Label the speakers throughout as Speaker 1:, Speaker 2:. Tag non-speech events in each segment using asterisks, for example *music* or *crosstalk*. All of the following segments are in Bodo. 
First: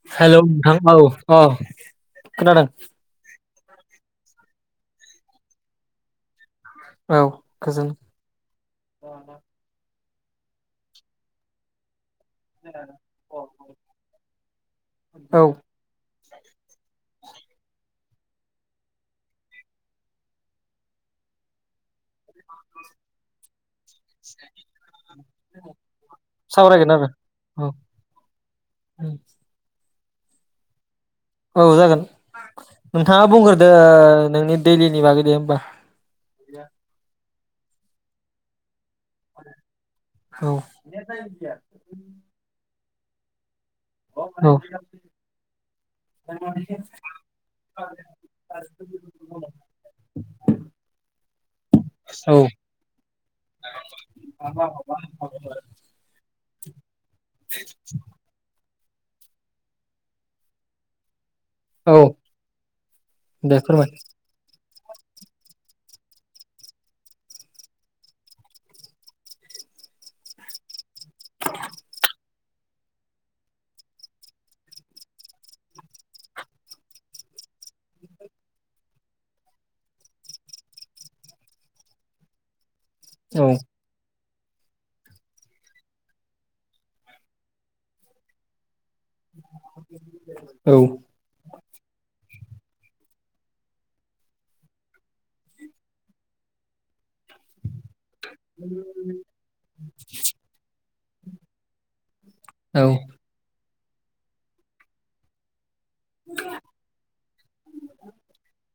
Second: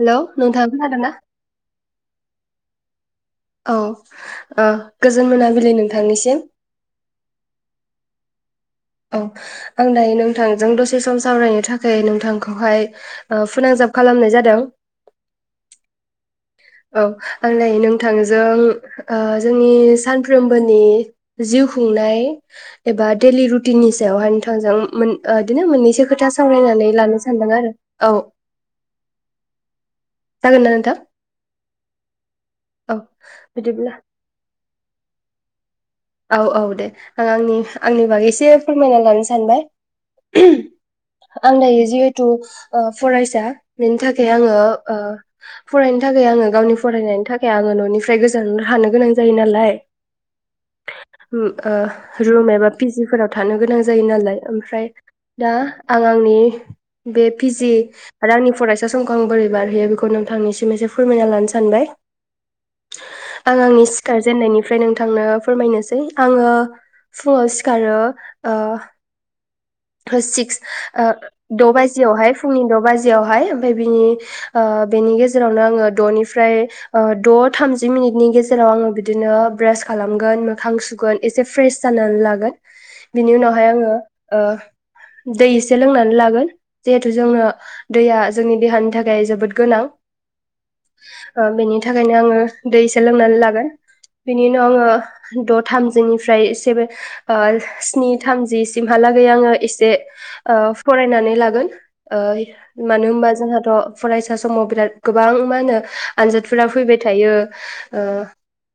Speaker 1: हेलौ
Speaker 2: हेलोव
Speaker 1: नोंथाङा
Speaker 2: नोंथां औ
Speaker 1: खोनादोंना?
Speaker 2: औ खोनादों
Speaker 1: औ ओ गोजोन मोनाबिलि नोंथांनिसिम।
Speaker 2: औ गोजोन
Speaker 1: औ आं दायो नो नोंथांजों दसे सम सावरायनो थाखाय नों थांखौहाय फोनांजाब खालामनाय जादों।
Speaker 2: औ
Speaker 1: औ आंलाय नोंथांजों ओ जोंनि सानफ्रोमबोनि जिउ खुंनाय एबा दैलि रु नि सायाहाव नोंथांजों बिदिनो मोननैसो खोथा
Speaker 2: सावरायगोन
Speaker 1: सावरायनानै
Speaker 2: आरो
Speaker 1: लानो सानदों आरो औ जागोनना नोंथां
Speaker 2: औ जागोन
Speaker 1: औ
Speaker 2: नोंथांङा बुंग्रोदो
Speaker 1: बिदिब्ला
Speaker 2: ओ नोंनि दैलिनि बागै दे होमबा
Speaker 1: औ औ दे आं आंनि आंनि बागै एसे फोरमायना लानो सानबाय
Speaker 2: औ
Speaker 1: आं दायो जिहेथु ओ फरायसा बेनि थाखाय
Speaker 2: औ
Speaker 1: आंङो ओ फरायनो थाखाय आंङो गावनि फरायनायनि थाखाय आंङो न'निफ्राय गोजान हानो गोनां जायो नालाय ओ
Speaker 2: औ
Speaker 1: रुम एबा पिजिफोराव थानो गोनां जायो नालाय ओमफ्राय दा आं आंनि बे पिजि आरो आंनि फरायसा समखौ आं बोरै बारहयो बेखौ नोंथांनिसिम एसे फोरमायना लानो सानबाय
Speaker 2: औ दे
Speaker 1: आं आंनि
Speaker 2: फोरमाय
Speaker 1: सिखार जेननायनिफ्राय नोंथांनो फैनोसै आंङो फुङाव सिखारो ओ सिक्स ओ द बाजियावहाय फुंनि द बाजियावहाय ओमफाय बिनि ओ बेनि गेजेरावनो आंङो द निफ्राय ओ द थामजि मिनिटनि गेजेराव आंङो बिदिनो ब्रास खालामगोन मोखां सुगोन एसे फ्रेश जानानै लागोन बिनि
Speaker 2: औ
Speaker 1: उनावहाय आंङो ओ दै एसे लोंनानै लागोन जिहेतु जोंङो दैया जोंनि देहानि थाखाय थाखाय जोबोद गोनां
Speaker 2: औ
Speaker 1: ओ बेनि थाखायनो आंङो दैसो लोंनानै लागोन बिनि उनाव आंङो द थामजिनिफ्राय सेभेन स्नि थामजि सिमहालागै आंङो एसे ओ फरायनानै लागोन ओ
Speaker 2: औ
Speaker 1: मानो होनबा जोंहाथ फरायसा समाव बिराद गोबां मा होनो आनजादफोरा फैबाय थायो ओ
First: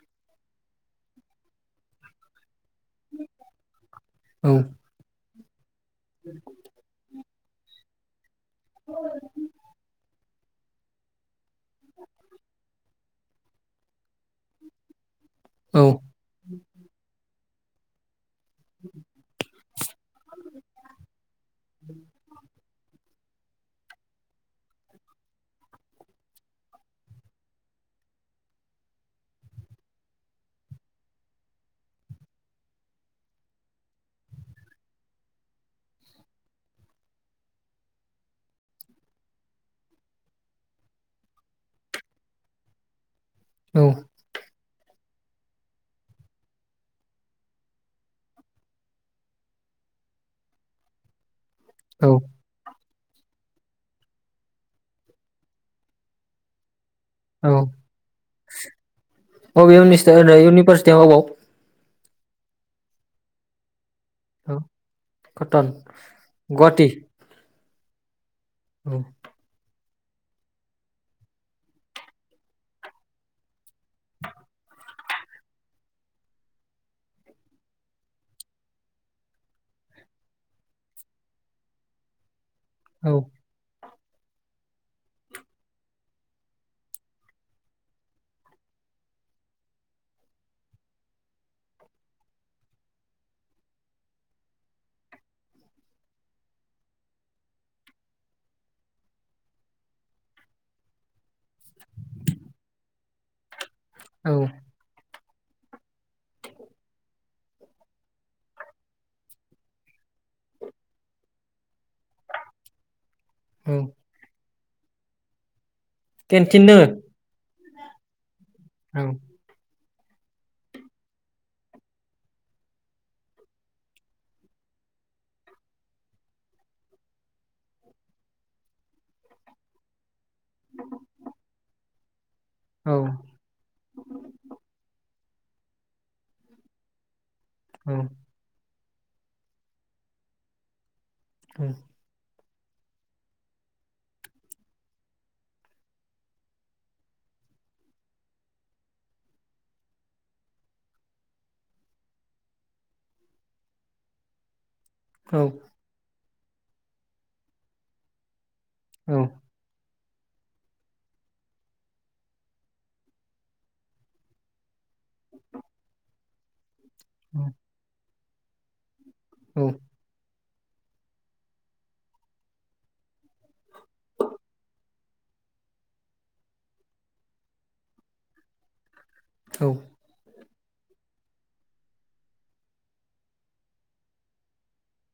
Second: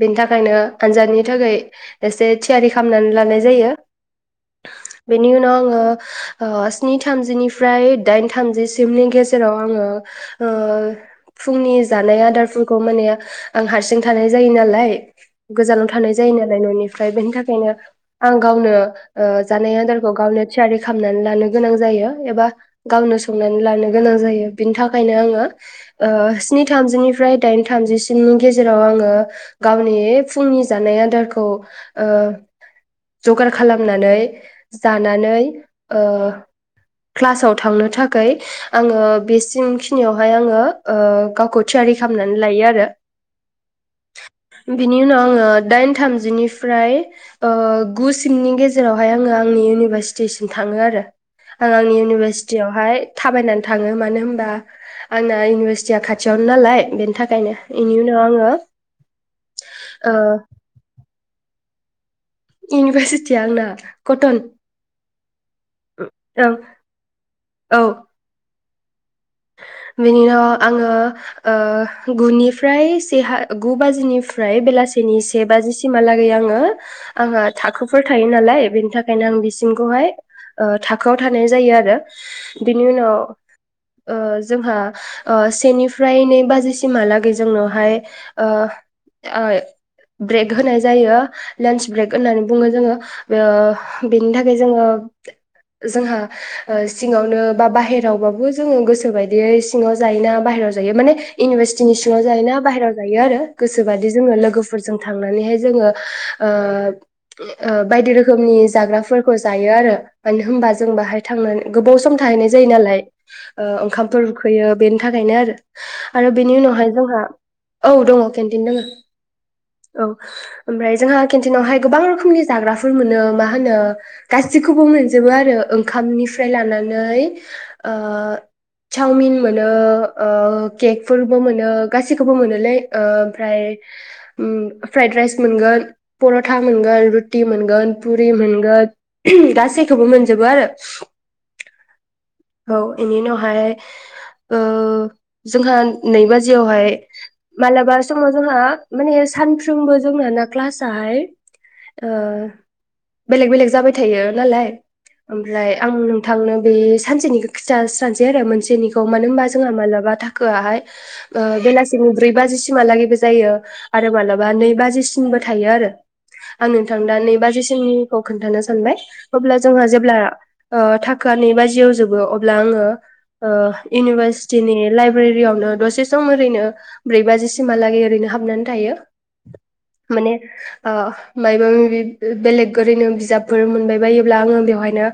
Speaker 1: बेनि थाखायनो आनजादनि थाखाय एसे थियारि खालामनानै लानाय जायो बेनि उनाव आं ओ स्नि थामजिनि फ्राय दाइन थामजिसिमनि गेजेराव आंङो ओ फुंनि जानाय आदारफोरखौ माने आं हारसिं थानाय जायो नालाय
Speaker 2: औ
Speaker 1: गोजानाव थानाय जायो नालाय न'निफ्राय बेनि थाख खायनो आं गावनो ओ जानाय आदारखौ गावनो रो खालामनानै लानो गोनां जायो। एबा गाव नो संनानै लानो गोनां जायो बिनि थाखायनो आंङो स्नि थामजिनिफ्राय दाइन थामजिसिमनि गेजेराव आंङो गावनि फुंनि जानाय आदारखौ ओ जगार खालामनानै जानानै ओ क्लासाव थांनो थाखाय आंङो बेसिम खिनियावहाय आंङो गावखौ थियारि खालामनानै लायो आरो।
Speaker 2: औ
Speaker 1: बिनि उनाव आंङो दाइन थामजिनिफ्राय ओ गु सिमनि गेजेरावहाय आंङो आंनि इउनिभार स्टीसिम थांङो आरो। आं आंनि इउनिभारसिटि यावहाय थाबायनानै थांङो मानो होनबा आंना इउनिभारसिटिया खाथियावनो नालाय बेनि थाखायनो
Speaker 2: औ
Speaker 1: बेनि उनाव आङो
Speaker 2: अबे
Speaker 1: ओ
Speaker 2: इउनिसदा-इउनिभारसिटियाव अबाव
Speaker 1: इउनिभारसिटि आं ना
Speaker 2: औ कटन
Speaker 1: ओं
Speaker 2: गुवाहाटि?
Speaker 1: औ
Speaker 2: औ
Speaker 1: बेनि उनाव आंङो ओ गुनिफ्राय से ह गु बाजिनिफ्राय बेलासिनि से बाजिसिमहालागै आंङो आंहा थाखोफोर थायो नालाय बेनि थाखायनो आं बिसिमखौहाय थाखोआव थानाय जायो आरो। बिनि
Speaker 2: औ
Speaker 1: उनाव ओ जोंहा ओ से निफ्राय नै बाजिसिमहालागै जोंनावहाय ओ आ ब्रेक होनाय जायो, लेन्च ब्रेक होननानै बुंङो। जोंङो बे-यो थाखाय जोंङो जोंहा ओ सिंङावनो बा बाहेराव बाबो जोंङो गोसो बायदियै सिंङाव जायोना बाहहेरायाव जायो माने इउनिभारसिटिनि सिंङाव जायोना बाहहेरायाव जायो आरो। गोसोबादि
Speaker 2: औ
Speaker 1: जोंङो लोगोफोरजों थांनानैहाय जोंङो ओ बायदि रोखोमनि जाग्राफोरखौ जायो आरो मानो होनबा जों बाहाय थांनानै गोबाव सम थाहैनाय जायो नालाय ओ
Speaker 2: औ
Speaker 1: ओंखामफोर फैयो बेनि थाखायनो आरो। आरो बेनि
Speaker 2: केन्टिन दोङो
Speaker 1: उनावहाय जोंहा औ दंङ। केन्टिन दंङ।
Speaker 2: औ
Speaker 1: औ ओमफ्राय जोंहा केन्टिनावहाय गोबां रोखोमनि जाग्राफोर मोनो मा होनो गाससिखौबो मोनजोबो आरो ओंखामनिफ्राय लानानै ‌ ओ चावमिन मोनो केक फोरबो मोनो गासै खौबो मोनोलै
Speaker 2: औ
Speaker 1: ओ ओमफ्राय फ्राइद राइस मोनगोन पर'था मोनगोन रु थि
Speaker 2: औ
Speaker 1: मोनगोन फुरि मोनगोन गासैखौबो मोनजोबो आरो
Speaker 2: औ
Speaker 1: औ बेनि उनावहाय ओ जोंहा नै बाजियावहाय मालाबा समाव जोंहा माने सानफ्रोमबो जोंना ना क्लास आहाय ओ बेलेग बेलेग जाबाय थायो नालाय
Speaker 2: औ
Speaker 1: ओमफ्राय आं थांनो बे सानसेनि खिथा स्रानोसै आरो मोनसे जोंनिखौ
Speaker 2: औ
Speaker 1: मानो होनबा जोंहा मालाबा थाखोआहाय ओ बेलासिनि ब्रै बाजिसिमहालागैबो जायो आरो मालाबा नै बाजिसिमबो थायो आरो आं नोंथां दा नै बाजिसिमनि औ खोन्थानो सानबाय अब्ला जोंहा जेब्ला ओ थाखोआ नै बाजियाव जोबो अब्ला आंङो ओ इउनिभारसिटिनि लाइब्रेरियावनो दसे सम ओरैनो ब्रै बाजिसिमहालागै ओरैनो हाबनानै थायो माने ओ मायबा माबि बेलेग ओरैनो बिजाबफोर मोनबाय बायोब्ला आंङो बेवहायनो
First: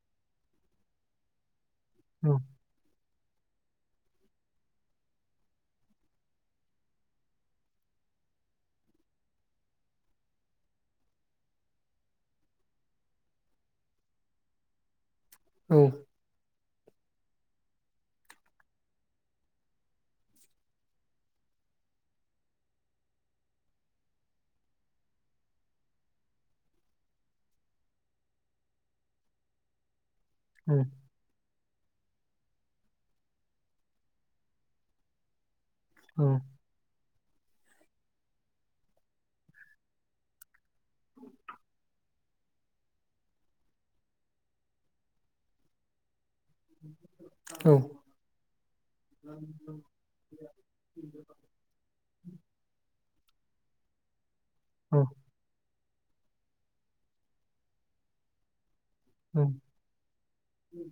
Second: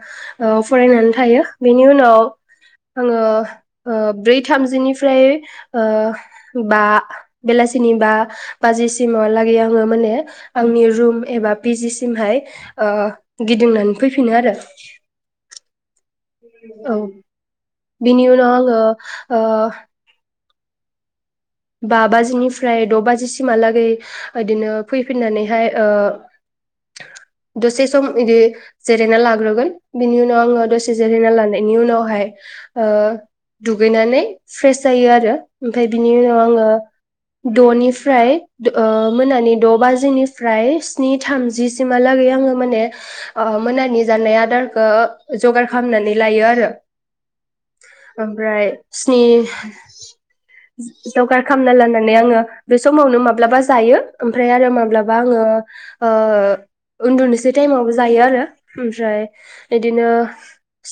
Speaker 1: ओ फरायनानै थायो बेनि उनाव आंङो ओ ब्रै थामजिनिफ्राय ओ बा बेलासिनि बा बाजिसिमहालागै आंङो माने आंनि रुम एबा पि जि सिमहाय ओ गिदिंनानै फैफिनो आरो
Speaker 2: औ
Speaker 1: औ बिनि उनाव आंङो ओ बा बाजिनिफ्राय द बाजिसिमहालागै बिदिनो फैफिननानैहाय ओ दसे सम बिदि जिरायना लाग्रोगोन बिनि उनाव आंङो
Speaker 2: औ औ
Speaker 1: दसे जिरायना लानायनि उनावहाय ओ दुगैनानै फ्रेस जायो आरो ओमफ्राय बिनि
Speaker 2: औ
Speaker 1: उनाव दफ्राय ओ मोनानि द बाजिनिफ्राय स्नि थामजिसिमहालागै आंङो माने ओ मोनानि जानाय आदारखौ जगार खालामनानै लायो आरो
Speaker 2: औ
Speaker 1: ओमफ्राय स्नि खालामना लानानै आंङो बे समाव माब्लाबा जायो ओमफ्राय आरो
Speaker 2: औ
Speaker 1: माब्लाबा आंङो ओ उन्दुनोसै टाइमावबो जायो आरो ओमफ्राय बिदिनो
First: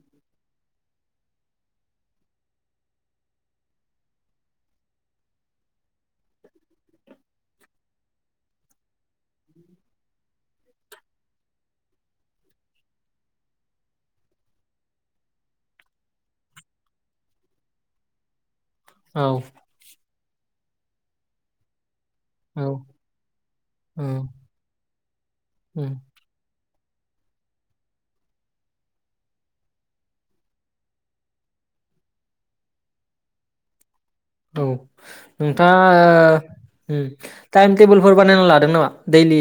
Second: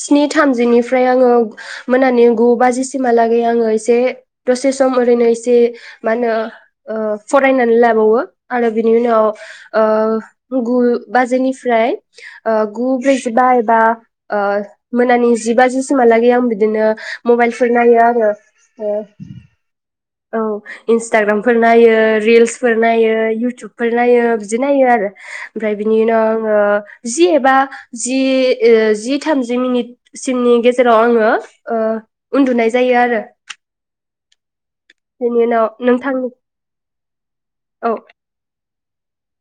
Speaker 1: स्नि थामजिनिफ्राय ओमफ्राय आंङो मोनानि गु बाजि बिसिमहालाै आंङो एसे दसे सम ओरैनो एसे मा होनो ओ फरायनानै लाबावो आरो बिनि उनाव ओ गु बाजिनिफ्राय गु ब्रैजिबा एबा ओ मोनानि जि बाजिसिमहालागै आं बिदिनो मबाइल फोर नायो आरो ओ
Speaker 2: औ
Speaker 1: औ इन्टाग्राम फोर नायो
Speaker 2: औ
Speaker 1: रिल्सफोर नायो इउटुबफोर
Speaker 2: औ
Speaker 1: नायो बिदि नायो आरो ओमफ्राय
Speaker 2: औ
Speaker 1: बिनि उनाव आंङो जि एबा जि जि थामजि मिनिटसिमनि गेजेराव आङो उन्दुनाय जायो आरो
Speaker 2: औ
Speaker 1: बेनि उनाव
Speaker 2: नोंथाङा
Speaker 1: नोंथांनि
Speaker 2: उम टाइम
Speaker 1: औ
Speaker 2: टेबोलफोर बानायना लादों नामा? दैलि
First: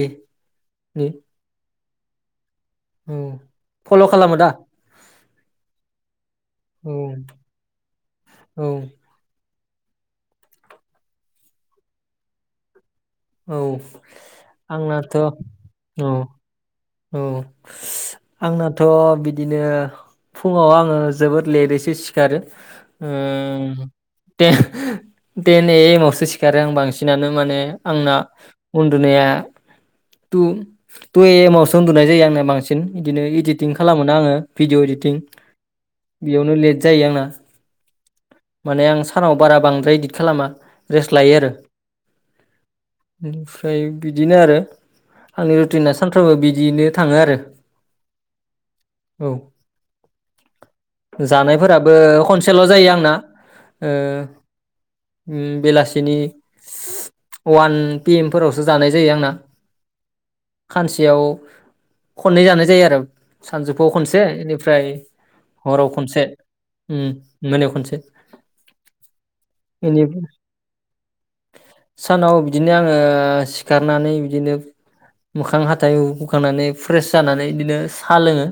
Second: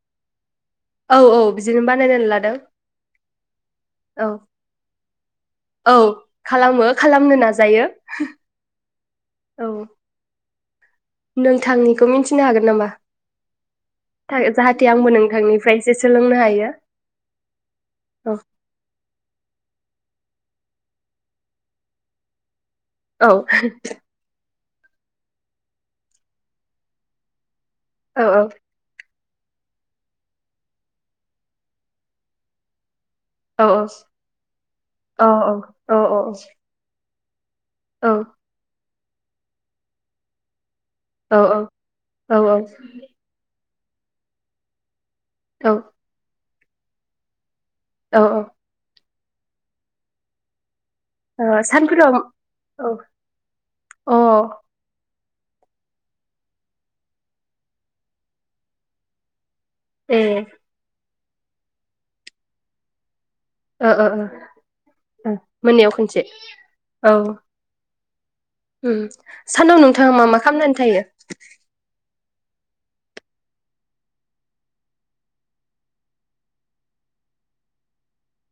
Speaker 1: औ औ बिदिनो बानायनानै लादों।
Speaker 2: औ फल'
Speaker 1: औ
Speaker 2: खालामो दा
Speaker 1: औ खालामो
Speaker 2: औ
Speaker 1: खालामनो नाजायो।
Speaker 2: औ
Speaker 1: औ नोंथांनिखौ मिथिनो हागोन नामा?
Speaker 2: औ
Speaker 1: जाहाथे आंबो
Speaker 2: आंनाथ'
Speaker 1: नोंथांनिफ्रायसो
Speaker 2: औ
Speaker 1: सोलोंनो हायो।
Speaker 2: औ
Speaker 1: औ
Speaker 2: आंनाथ' बिदिनो फुङाव आङो जोबोद लेटैसो सिखारो। ओ
Speaker 1: औ
Speaker 2: दे तेन ए एम आवसो सिखारो आं बांसिनानो माने आंना
Speaker 1: औ
Speaker 2: उन्दुनाया टू टू एम आव सो उन्दुनाय जायो आंनो बांसिन। बिदिनो
Speaker 1: औ
Speaker 2: इडिटिं खालामो ना आङो भिडिअ इडिटिं
Speaker 1: औ औ औ
Speaker 2: बेयावनो लेट जायो आंना।
Speaker 1: औ।
Speaker 2: माने आं सानाव बारा बांद्राय इदित खालामा।् रेस्ट लायो आरो।
Speaker 1: औ औ औ
Speaker 2: ओमफाय बिदिनो आरो आंनि
Speaker 1: औ
Speaker 2: रुटिना सानफ्रोमबो बिद दिनो थाङो आरो।
Speaker 1: औ औ
Speaker 2: औ
Speaker 1: ओ
Speaker 2: जानायफोराबो
Speaker 1: सानफोराव
Speaker 2: खनसेल'
Speaker 1: औ
Speaker 2: जायो आं
Speaker 1: अ
Speaker 2: उम बेलासिनि वान पि एम फोरावसो जानाय जायो आंना।
Speaker 1: ए
Speaker 2: खानसेयाव खननै जानाय जायो आरो
Speaker 1: ओ
Speaker 2: सानजौफुआव
Speaker 1: ओ ओ
Speaker 2: खनसे एनिफ्राय
Speaker 1: ओ
Speaker 2: हराव
Speaker 1: मोनायाव
Speaker 2: खनसे उम
Speaker 1: औ
Speaker 2: मोनायाव खनसे। ए। *inaudible*
Speaker 1: उम सानाव नोंथाङा मा मा खालामनानै थायो?
Speaker 2: सानाव बिदिनो आंङो सिखारनानै बिदिनो मोखां हाथाइ हु-हुखांनानै फ्रेस जानानै बिदिनो साह लोंङो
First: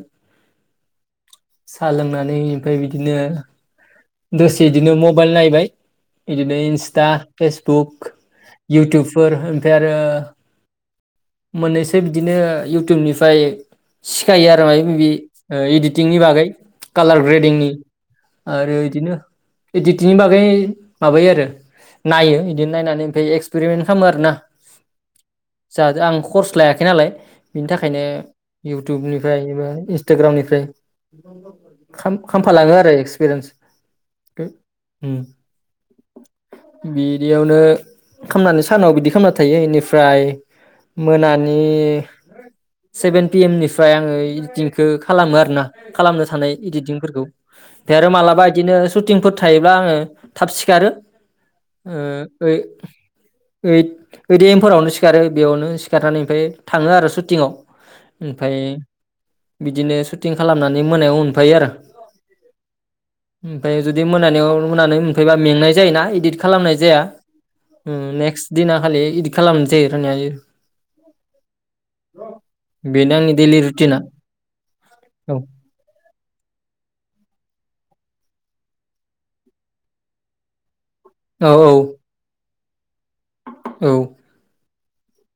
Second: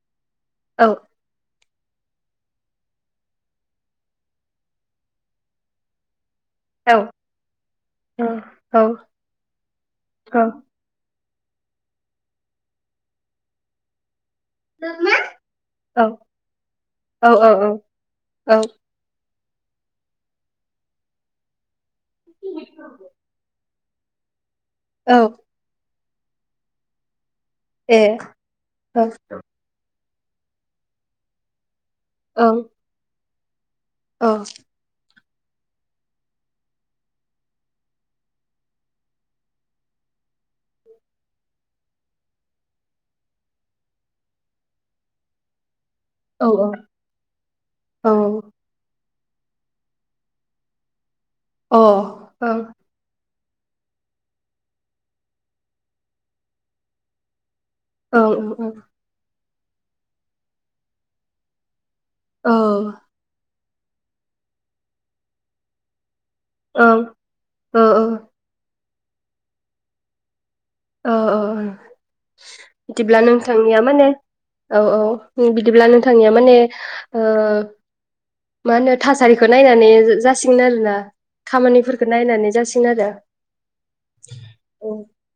Speaker 1: औ।
Speaker 2: सा लोंनानै ओमफ्राय बिदिनो दसे इदिनो मबाइल नायबाय। बिदिनो
Speaker 1: औ
Speaker 2: इन्स्टा फेसबुक
Speaker 1: औ औ
Speaker 2: इउटुबफोर ओमफ्राय आरो
Speaker 1: औ
Speaker 2: मोननैसो बिदिनो इउटुबनिफ्राय स सिखायो आरो मायब-मायबि
Speaker 1: औ
Speaker 2: इडिटिंनि बागै कालार
Speaker 1: औ
Speaker 2: ग्रेडिंनि
Speaker 1: औ
Speaker 2: आरो इदिनो इडितिंनि बागै माबायो आरो। नायो इदिनो नायनानै ओमफाय एक्सपेरिमेन्ट खामो आरोना
Speaker 1: औ।
Speaker 2: आरो आं कर्स लायाखै नालाय। बिनि थाखायनो
Speaker 1: ए औ
Speaker 2: इउटुबनिफ्राय एबा इस्टाग्रामनिफ्राय *inaudible*
Speaker 1: औ
Speaker 2: खाम-खामफा लांङो आरो एक्सपिरियेन्स
Speaker 1: औ
Speaker 2: उम बिदियावनो खामनानै सानाव बिदि खामना थायो इनिफ्राय मोनानि सेभेन पि एम निफ्राय आंङो इदिटिंखौ खालामो आरो ना। खालामनो थानाय
Speaker 1: औ अ
Speaker 2: इदिटिंफोरखौ बे आरो
Speaker 1: औ
Speaker 2: मालाबा इदिनो सुटिंफोर थायोब्ला आंङो थाब सिखारो। ओ
Speaker 1: औ
Speaker 2: ओइ ओइद ओइद ए म फोरावनो सिखारो बेयावनो सिखारनानै ओमफ्राय थांङो आरो सुटिंङाव।
Speaker 1: औ औ औ
Speaker 2: बिदिनो सुटिं खालामनानै मोनायाव मोनफायो आरो।
Speaker 1: औ
Speaker 2: ओमफ्राय जुदि मोनायाव मोना मोनफैबा मेंनाय जायोना इदिट खालामनाय जाया
Speaker 1: औ
Speaker 2: उम नेक्स्ट दिना खालि इदिट खालामनोसै *unintelligible*
Speaker 1: औ औ
Speaker 2: बेनो
Speaker 1: बिदिब्ला
Speaker 2: आंनि दैलि
Speaker 1: नोंथांनिया
Speaker 2: रुटिना
Speaker 1: माने औ औ बिदिब्ला नों नोंथांनिया माने ओ मा होनो थासारिखौ नायनानै जासिगोन आरोना
Speaker 2: औ
Speaker 1: खामानिफोरखौ
Speaker 2: औ
Speaker 1: नायनानै जासिग गोन आरो
Speaker 2: औ
Speaker 1: औ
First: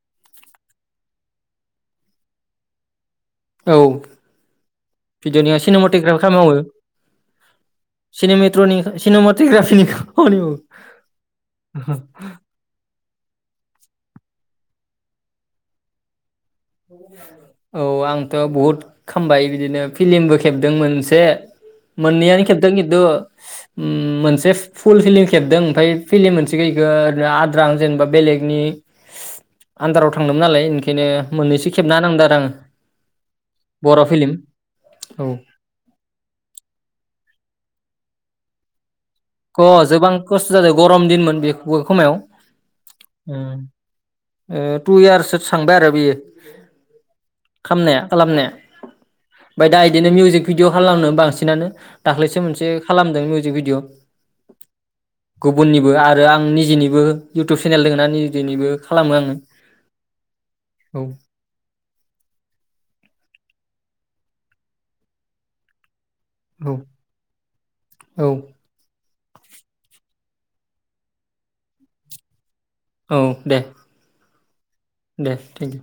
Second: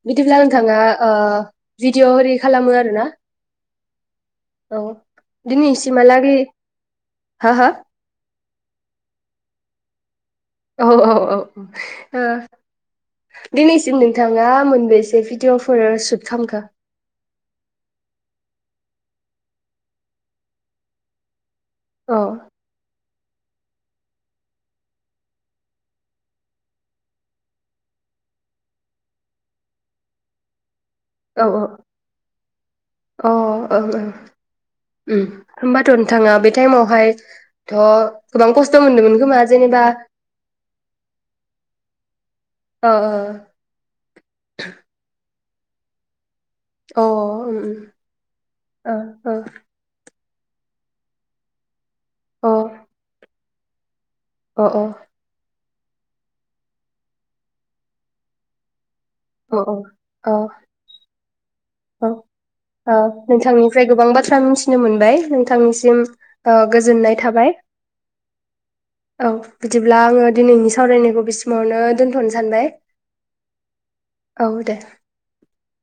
Speaker 1: बिदिब्ला नोंथाङा ओ भिडिअ ओरि खालामो आरो ना
Speaker 2: औ भिडिअनिया सिनेमटेग्रा खाम
Speaker 1: दिनैसिमहालागै
Speaker 2: मावो।
Speaker 1: हा हा
Speaker 2: सिनेमेट टनि सिनेमटेग्राफिनि खा
Speaker 1: औ औ औ ओ दिनैसिम नोंथाङा मोनबेसे भिडियफोर सु
Speaker 2: औ आंथ बहुत खामबाय बिदिनो फिलिमबो खेबदों मोनसे
Speaker 1: औ
Speaker 2: मोननैयानो खेबदों किन्तु ओम मोनसे फुल फिलिम खेबदों ओमफाय फिलिम मोनसे यैखो ओरै आद्रा जेनेबा बेलेगनि आन्दाराव थांदोंमोन नालाय ओंखायनो
Speaker 1: औ औ अ
Speaker 2: मोननैसो खेबना नांदों आरो आङो
Speaker 1: औ औ
Speaker 2: बर' फिल्म औ
Speaker 1: होनबाथ‌ नोंथाङा बे टाइमावहाय थ गोबां खस्थ मोनदोंमोन खोमा
Speaker 2: अ
Speaker 1: जेनेबा
Speaker 2: जोबां खस्थ जादों गरम दिनमोन बे खमायाव ओ टु इयार सो थांबाय आरो बियो
Speaker 1: ओ अ उम
Speaker 2: खामनाया खालामनाया
Speaker 1: उम
Speaker 2: *unintelligible* दा इदिनो मिउजिक भिदिअ खालामनो बांसिनानो दाख्लैसो
Speaker 1: ओ
Speaker 2: मोनसे खालामदों मिउिक बि *unintelligible*
Speaker 1: अ औ।
Speaker 2: गुबुननिबो आरो आं निजेनिबो इउटुब चेनेल दोंना निजेनिबो खालामो आंङो
Speaker 1: अ अ
Speaker 2: औ *inaudible*
Speaker 1: औ औ नोंथांनिफ्राय गोबां बाथ्रा मिथिनो मोनबाय नोंथांनिसिम ओ
Speaker 2: औ
Speaker 1: गोजोननाय थाबाय
Speaker 2: औ
Speaker 1: औ बिदिब्ला आंङो दिनैनि सावरायनायखौ बेसिमावनो दोन्थनो सानबाय।
Speaker 2: औ दे
Speaker 1: औ दे।
Speaker 2: दे थेंक इउ।